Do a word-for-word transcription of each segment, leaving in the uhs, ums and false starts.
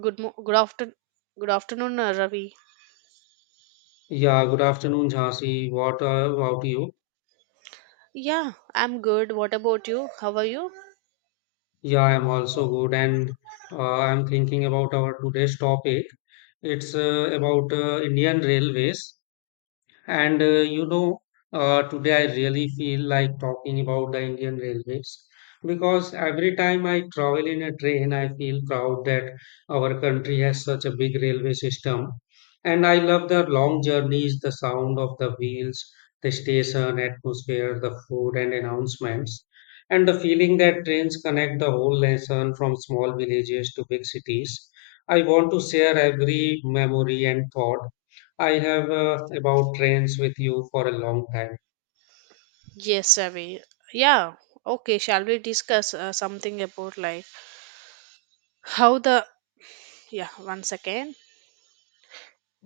Good mo- good afternoon. Good afternoon, uh, Ravi. Yeah, good afternoon, Jhansi. What uh, about you? Yeah, I'm good. What about you? How are you? Yeah, I'm also good, and uh, I'm thinking about our today's topic. It's uh, about uh, Indian Railways. And uh, you know, uh, today I really feel like talking about the Indian Railways because every time I travel in a train, I feel proud that our country has such a big railway system. And I love the long journeys, the sound of the wheels, the station atmosphere, the food and announcements, and the feeling that trains connect the whole nation from small villages to big cities. I want to share every memory and thought I have uh, about trains with you for a long time. Yes, Ravi. Yeah. Okay. Shall we discuss uh, something about like how the yeah? One second.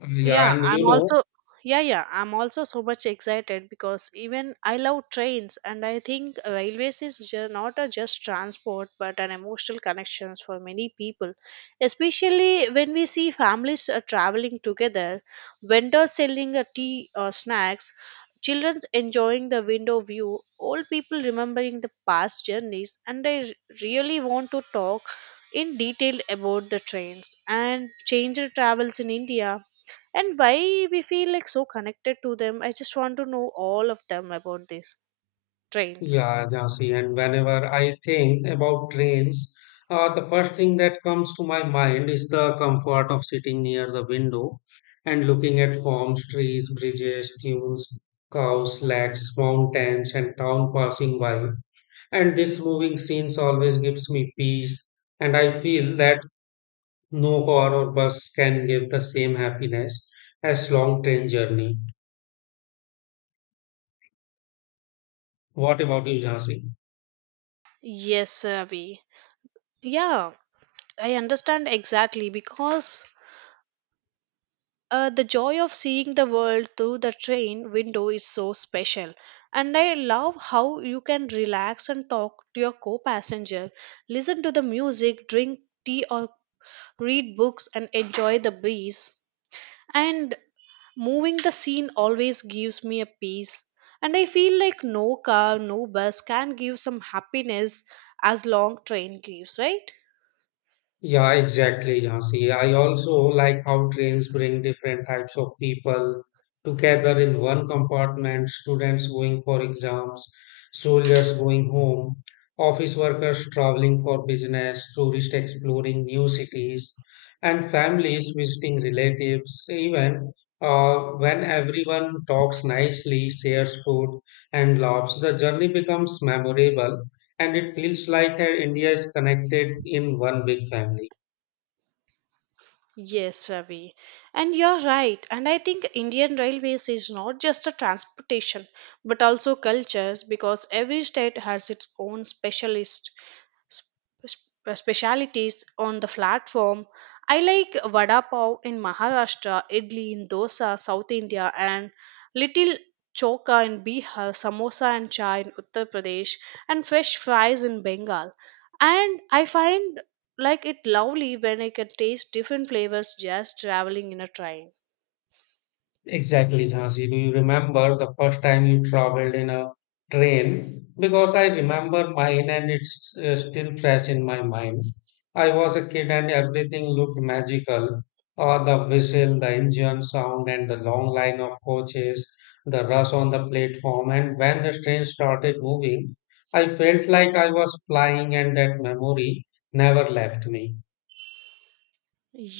Yeah, Yeah, and I'm you know, also yeah, yeah, I'm also so much excited because even I love trains and I think railways is ju- not a just transport but an emotional connections for many people, especially when we see families uh, traveling together, vendors selling a tea or snacks, children enjoying the window view, old people remembering the past journeys, and I r- really want to talk in detail about the trains and changed travels in India and why we feel like so connected to them. I just want to know all of them about these trains. yeah, Jhansi, and whenever I think about trains, uh, the first thing that comes to my mind is the comfort of sitting near the window and looking at farms, trees, bridges, dunes, cows, lakes, mountains, and town passing by. And this moving scenes always gives me peace, and I feel that no car or bus can give the same happiness as long train journey. What about you, Jhansi? Yes, Avi. Yeah, I understand exactly because uh, the joy of seeing the world through the train window is so special. And I love how you can relax and talk to your co passenger, listen to the music, drink tea, or read books, and enjoy the breeze, and moving the scene always gives me a peace, and I feel like no car, no bus can give some happiness as long train gives, right? Yeah, exactly, Jhansi. I also like how trains bring different types of people together in one compartment: students going for exams, soldiers going home, office workers traveling for business, tourists exploring new cities, and families visiting relatives. Even uh, when everyone talks nicely, shares food, and laughs, the journey becomes memorable. And it feels like uh, India is connected in one big family. Yes, Ravi. And you're right. And I think Indian Railways is not just a transportation, but also cultures because every state has its own specialist sp- sp- uh, specialities on the platform. I like vada pav in Maharashtra, idli in Dosa, South India, and little choka in Bihar, samosa and chai in Uttar Pradesh, and fresh fries in Bengal. And I find like it lovely when I can taste different flavors just traveling in a train. Exactly, Jhansi. Do you remember the first time you traveled in a train? Because I remember mine and it's uh, still fresh in my mind. I was a kid and everything looked magical. Uh, the whistle, the engine sound, and the long line of coaches, the rush on the platform. And when the train started moving, I felt like I was flying, and that memory never left me.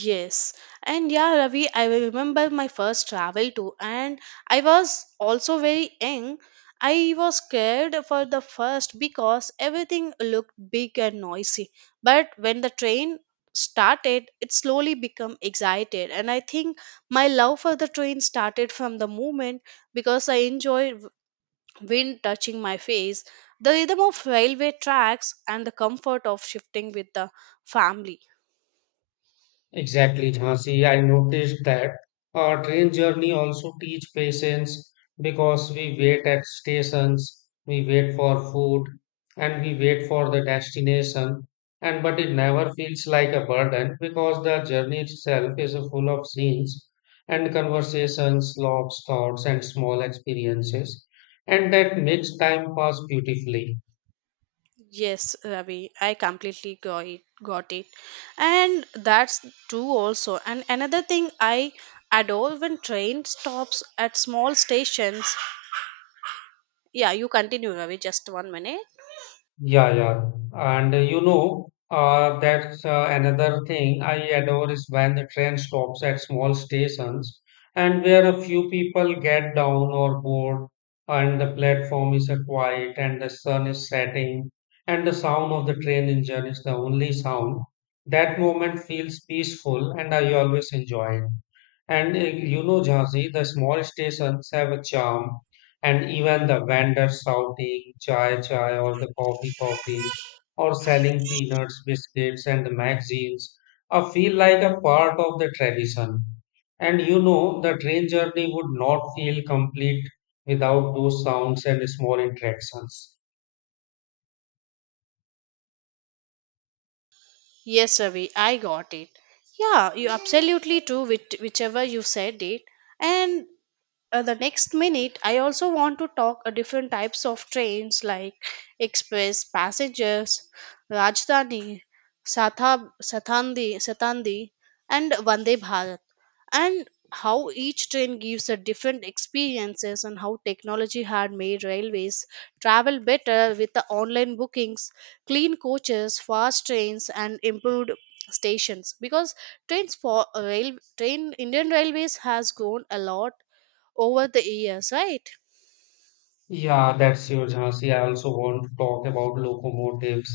Yes, and yeah, Ravi, I will remember my first travel too, and I was also very young. I was scared for the first because everything looked big and noisy. But when the train started, it slowly became excited, and I think my love for the train started from the moment because I enjoy wind touching my face, the rhythm of railway tracks, and the comfort of shifting with the family. Exactly, Jhansi. I noticed that our train journey also teach patience because we wait at stations, we wait for food, and we wait for the destination. And but it never feels like a burden because the journey itself is full of scenes and conversations, loves, thoughts, and small experiences, and that makes time pass beautifully. Yes, Ravi, I completely got it. Got it. And that's true also. And another thing I adore when train stops at small stations. Yeah, you continue, Ravi, just one minute. Yeah, yeah. And uh, you know, uh, that's uh, another thing I adore is when the train stops at small stations and where a few people get down or board and the platform is uh, quiet and the sun is setting and the sound of the train engine is the only sound. That moment feels peaceful and I always enjoy it. And uh, you know, Jhansi, the small stations have a charm and even the vendors shouting chai chai or the coffee coffee or selling peanuts, biscuits, and the magazines uh, feel like a part of the tradition. And you know, the train journey would not feel complete without those sounds and small interactions. Yes, Ravi, I got it. Yeah, you absolutely true, which, whichever you said it. And uh, the next minute I also want to talk uh, different types of trains like express passengers, Rajdhani, Satab, satandi satandi and Vande Bharat, and how each train gives a different experiences and how technology had made railways travel better with the online bookings, clean coaches, fast trains, and improved stations because trains for rail train Indian Railways has grown a lot over the years, right? Yeah, that's your Jhansi. I also want to talk about locomotives,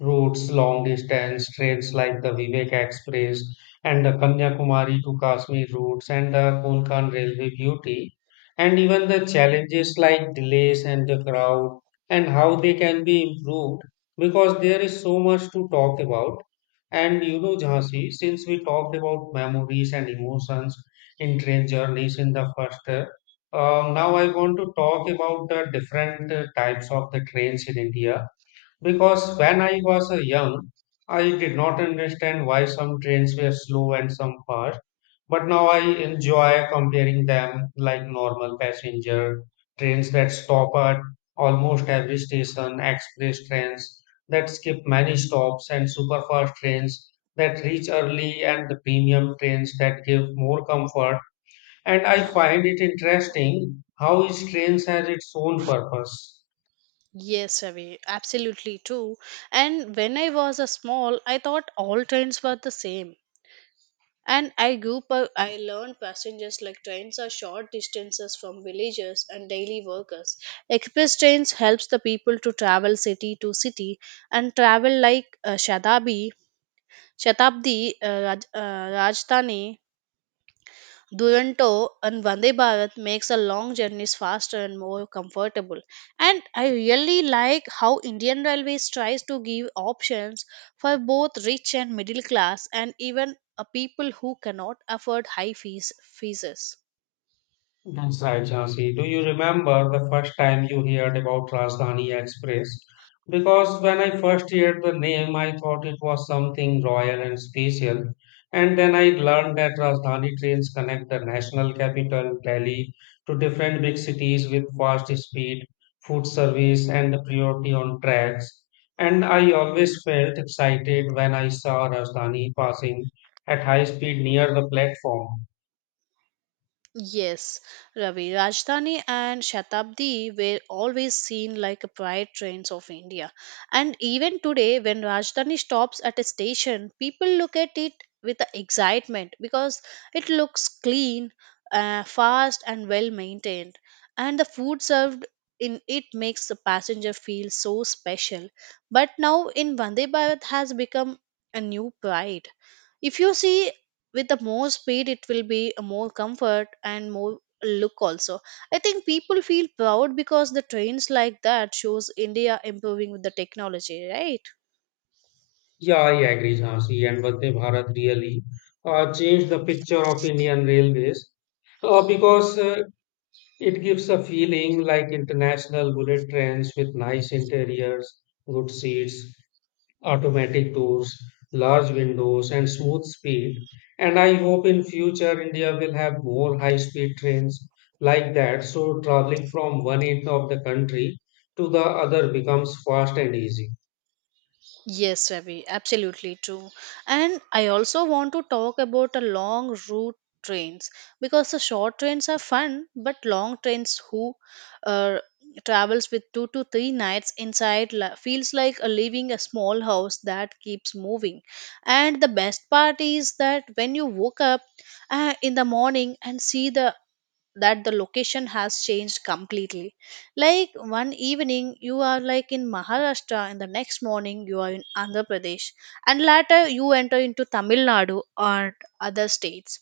routes, long distance trains like the Vivek Express and the Kanyakumari to Kashmir routes and the Konkan Railway beauty, and even the challenges like delays and the crowd and how they can be improved because there is so much to talk about. And you know, Jhansi, since we talked about memories and emotions in train journeys in the first um, now I want to talk about the different uh, types of the trains in India because when I was uh, young, I did not understand why some trains were slow and some fast. But now I enjoy comparing them, like normal passenger trains that stop at almost every station, express trains that skip many stops, and super fast trains that reach early, and the premium trains that give more comfort, and I find it interesting how each train has its own purpose. Yes, Ravi, absolutely true. And when I was a small, I thought all trains were the same. And I grew up, I learned passengers like trains are short distances from villages and daily workers. Express trains helps the people to travel city to city, and travel like uh, Shadabi, Shatabdi, uh, Raj, uh, Rajdhani, Duranto, and Vande Bharat makes a long journeys faster and more comfortable. And I really like how Indian Railways tries to give options for both rich and middle class, and even uh, people who cannot afford high fees fees. That's right, Jhansi. Do you remember the first time you heard about Rajdhani Express? Because when I first heard the name, I thought it was something royal and special. And then I learned that Rajdhani trains connect the national capital, Delhi, to different big cities with fast speed, food service, and priority on tracks. And I always felt excited when I saw Rajdhani passing at high speed near the platform. Yes, Ravi, Rajdhani and Shatabdi were always seen like pride trains of India. And even today, when Rajdhani stops at a station, people look at it with excitement because it looks clean, uh, fast, and well maintained. And the food served in it makes the passenger feel so special. But now in Vande Bharat has become a new pride. If you see, with the more speed it will be a more comfort and more look also. I think people feel proud because the trains like that shows India improving with the technology, right? Yeah, I agree, Jhansi, and Vande Bharat really uh, changed the picture of Indian railways uh, because uh, it gives a feeling like international bullet trains with nice interiors, good seats, automatic doors, large windows, and smooth speed. And I hope in future India will have more high-speed trains like that, so traveling from one end of the country to the other becomes fast and easy. Yes, Ravi, absolutely true. And I also want to talk about the long route trains because the short trains are fun, but long trains who uh, travels with two to three nights inside la- feels like a leaving a small house that keeps moving. And the best part is that when you woke up uh, in the morning and see the that the location has changed completely. Like one evening you are like in Maharashtra and the next morning you are in Andhra Pradesh, and later you enter into Tamil Nadu or other states.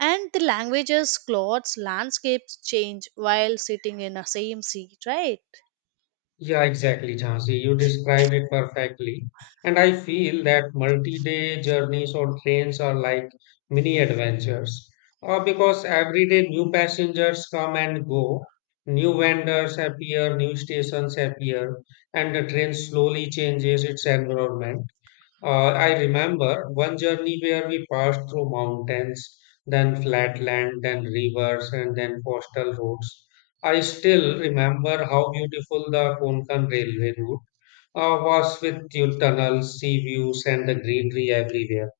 And the languages, clothes, landscapes change while sitting in a same seat, right? Yeah, exactly, Jhansi. You described it perfectly. And I feel that multi-day journeys on trains are like mini adventures. Uh, because every day new passengers come and go, new vendors appear, new stations appear, and the train slowly changes its environment. Uh, I remember one journey where we passed through mountains, then flat land, then rivers, and then coastal roads. I still remember how beautiful the Konkan railway route uh, was with your tunnels, sea views, and the greenery everywhere.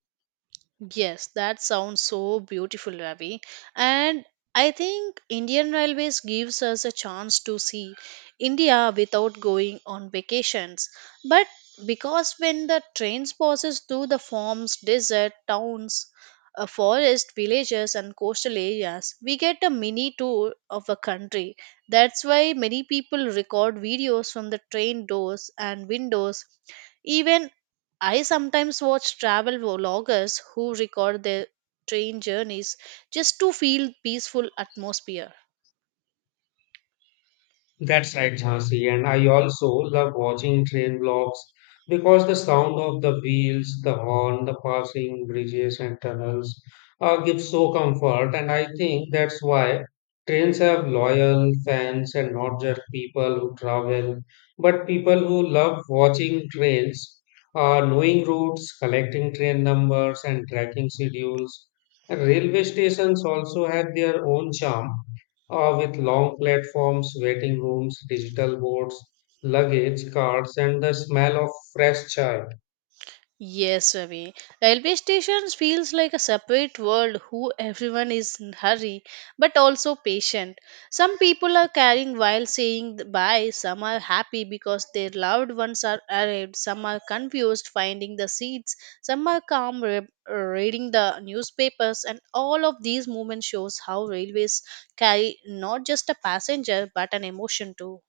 Yes, that sounds so beautiful, Ravi. And I think Indian Railways gives us a chance to see India without going on vacations. But because when the trains passes through the farms, desert, towns, uh, forest, villages, and coastal areas, we get a mini tour of a country. That's why many people record videos from the train doors and windows. Even I sometimes watch travel vloggers who record their train journeys just to feel peaceful atmosphere. That's right, Jhansi. And I also love watching train vlogs because the sound of the wheels, the horn, the passing bridges and tunnels uh, gives so comfort. And I think that's why trains have loyal fans, and not just people who travel, but people who love watching trains, uh, knowing routes, collecting train numbers, and tracking schedules. And railway stations also have their own charm uh, with long platforms, waiting rooms, digital boards, luggage carts, and the smell of fresh chai. Yes, Ravi. Railway stations feels like a separate world who everyone is in hurry, but also patient. Some people are carrying while saying th- bye, some are happy because their loved ones are arrived, some are confused finding the seats, some are calm re- reading the newspapers, and all of these movements shows how railways carry not just a passenger but an emotion too.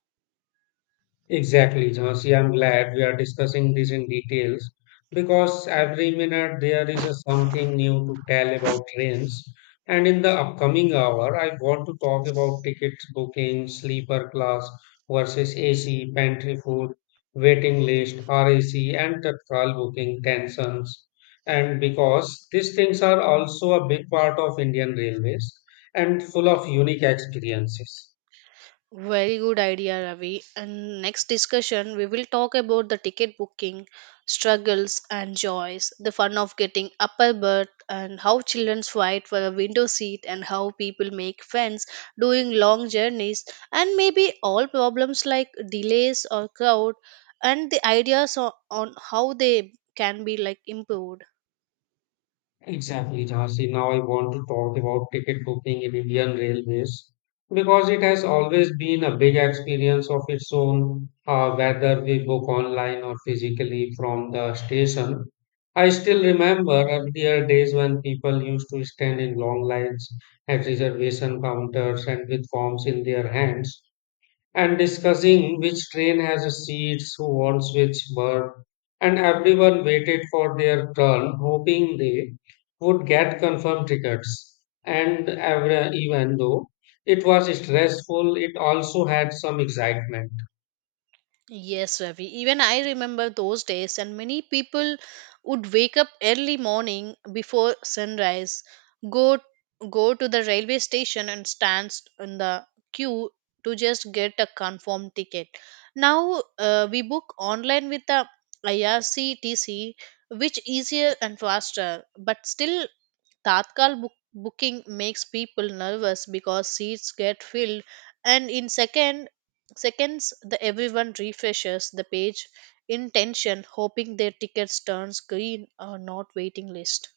Exactly, Jhansi. I'm glad we are discussing this in details because every minute there is a something new to tell about trains. And in the upcoming hour, I want to talk about tickets booking, sleeper class versus A C, pantry food, waiting list, R A C, and tactile booking tensions. And because these things are also a big part of Indian Railways and full of unique experiences. Very good idea, Ravi. And next discussion, we will talk about the ticket booking, struggles and joys, the fun of getting upper berth, and how children fight for a window seat, and how people make friends doing long journeys, and maybe all problems like delays or crowd, and the ideas on, on how they can be like improved. Exactly, Jhansi. Now I want to talk about ticket booking in Indian Railways because it has always been a big experience of its own, uh, whether we book online or physically from the station. I still remember earlier days when people used to stand in long lines at reservation counters and with forms in their hands and discussing which train has seats, who wants which berth, and everyone waited for their turn, hoping they would get confirmed tickets. And every, even though it was stressful, it also had some excitement. Yes, Ravi. Even I remember those days, and many people would wake up early morning before sunrise, go go to the railway station and stand in the queue to just get a confirmed ticket. Now uh, we book online with the I R C T C, which easier and faster, but still Tatkal book- booking makes people nervous because seats get filled, and in second seconds the everyone refreshes the page in tension hoping their tickets turns green or not waiting list.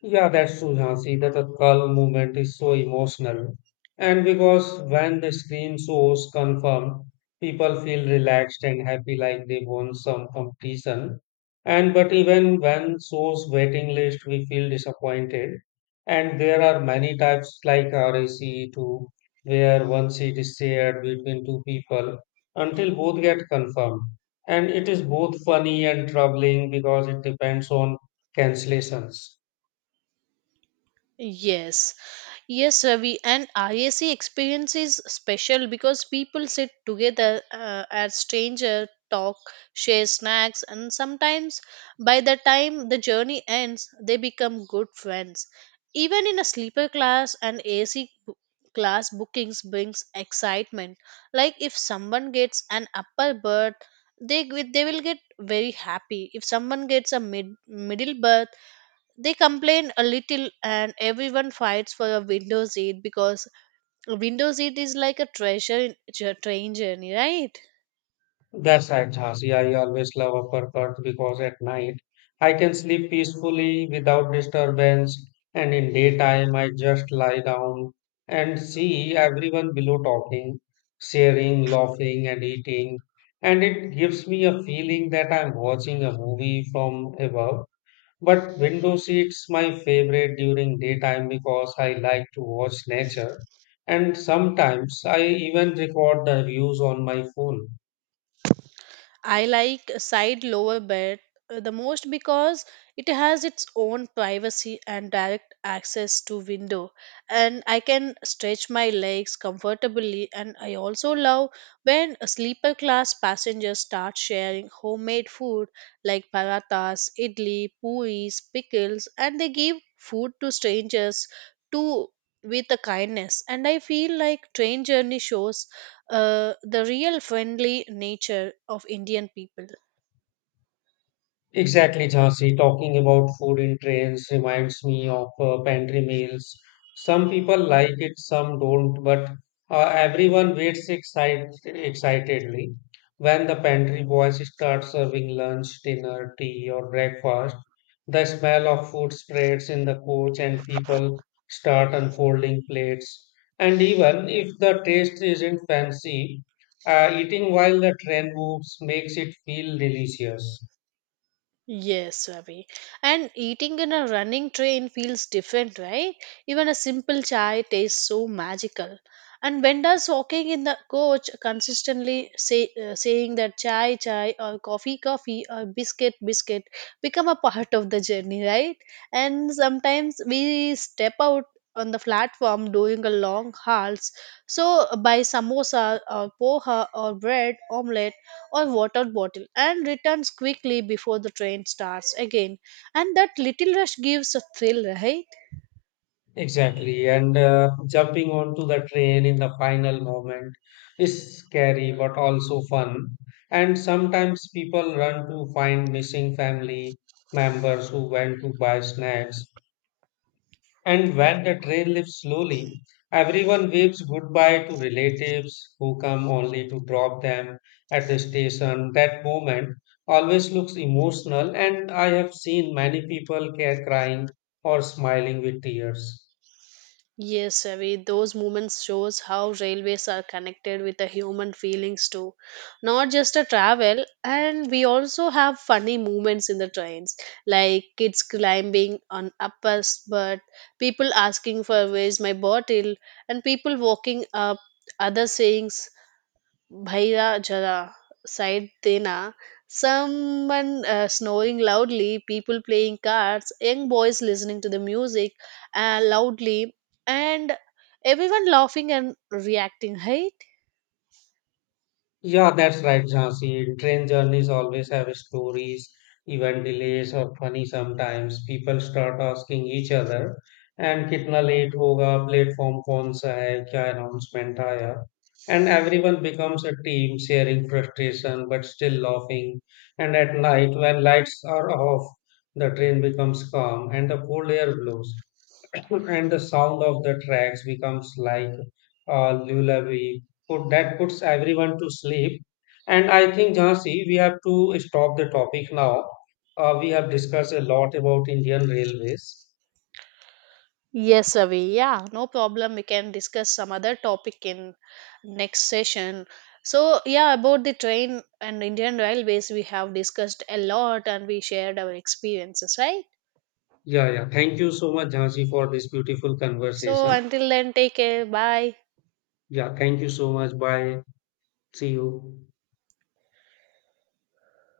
Yeah, that's true, Jhansi, that Tatkal movement is so emotional. And because when the screen shows confirm, people feel relaxed and happy like they won some competition. And but even when shows waiting list, we feel disappointed. And there are many types like R A C two, where one seat is shared between two people until both get confirmed. And it is both funny and troubling because it depends on cancellations. Yes, Yes, Ravi, and I A C experience is special because people sit together uh, as stranger, talk, share snacks, and sometimes by the time the journey ends, they become good friends. Even in a sleeper class, an A C bo- class bookings brings excitement. Like if someone gets an upper berth, they g- they will get very happy. If someone gets a mid middle berth, they complain a little, and everyone fights for a window seat because a window seat is like a treasure in- tr- train journey, right? That's right, Jhansi. I always love upper Perth because at night I can sleep peacefully without disturbance, and in daytime I just lie down and see everyone below talking, sharing, laughing, and eating. And it gives me a feeling that I'm watching a movie from above. But window seats my favorite during daytime because I like to watch nature, and sometimes I even record the views on my phone. I like a side lower bed uh, the most because it has its own privacy and direct access to window, and I can stretch my legs comfortably, and I also love when a sleeper class passengers start sharing homemade food like parathas, idli, puris, pickles, and they give food to strangers too with a kindness, and I feel like train journey shows uh, the real friendly nature of Indian people. Exactly, Jhansi. Talking about food in trains reminds me of uh, pantry meals. Some people like it, some don't, but uh, everyone waits excite excitedly. When the pantry boys start serving lunch, dinner, tea, or breakfast, the smell of food spreads in the coach and people start unfolding plates. And even if the taste isn't fancy, uh, eating while the train moves makes it feel delicious. Yes, Ravi. And eating in a running train feels different, right? Even a simple chai tastes so magical. And vendors walking in the coach consistently say, uh, saying that chai, chai, or coffee, coffee, or biscuit, biscuit become a part of the journey, right? And sometimes we step out on the platform during a long hauls. So, by samosa or poha or bread omelette or water bottle and returns quickly before the train starts again. And that little rush gives a thrill, right? Exactly. And uh, jumping onto the train in the final moment is scary but also fun. And sometimes people run to find missing family members who went to buy snacks. And when the train leaves slowly, everyone waves goodbye to relatives who come only to drop them at the station. That moment always looks emotional, and I have seen many people ca- crying or smiling with tears. Yes, Ravi, those moments shows how railways are connected with the human feelings too. Not just a travel, and we also have funny moments in the trains, like kids climbing on uppers, but people asking for where's my bottle, and people walking up, other sayings Bhaira Jara sighed Tena. Someone uh, snoring loudly, people playing cards, young boys listening to the music uh, loudly, and everyone laughing and reacting, right? Yeah, that's right, Jhansi. Train journeys always have stories, even delays or funny sometimes. People start asking each other, and कितना late होगा, platform कौन सा है, क्या announcement आया. And everyone becomes a team, sharing frustration but still laughing. And at night, when lights are off, the train becomes calm and the cold air blows. And the sound of the tracks becomes like a lullaby put, that puts everyone to sleep. And I think, Jhansi, we have to stop the topic now. Uh, we have discussed a lot about Indian railways. Yes, Avi. Yeah, no problem. We can discuss some other topic in next session. So, yeah, about the train and Indian Railways, we have discussed a lot and we shared our experiences, right? Yeah, yeah. Thank you so much, Jhansi, for this beautiful So, conversation. until then, take care. Bye. Yeah, thank you so much. Bye. See you.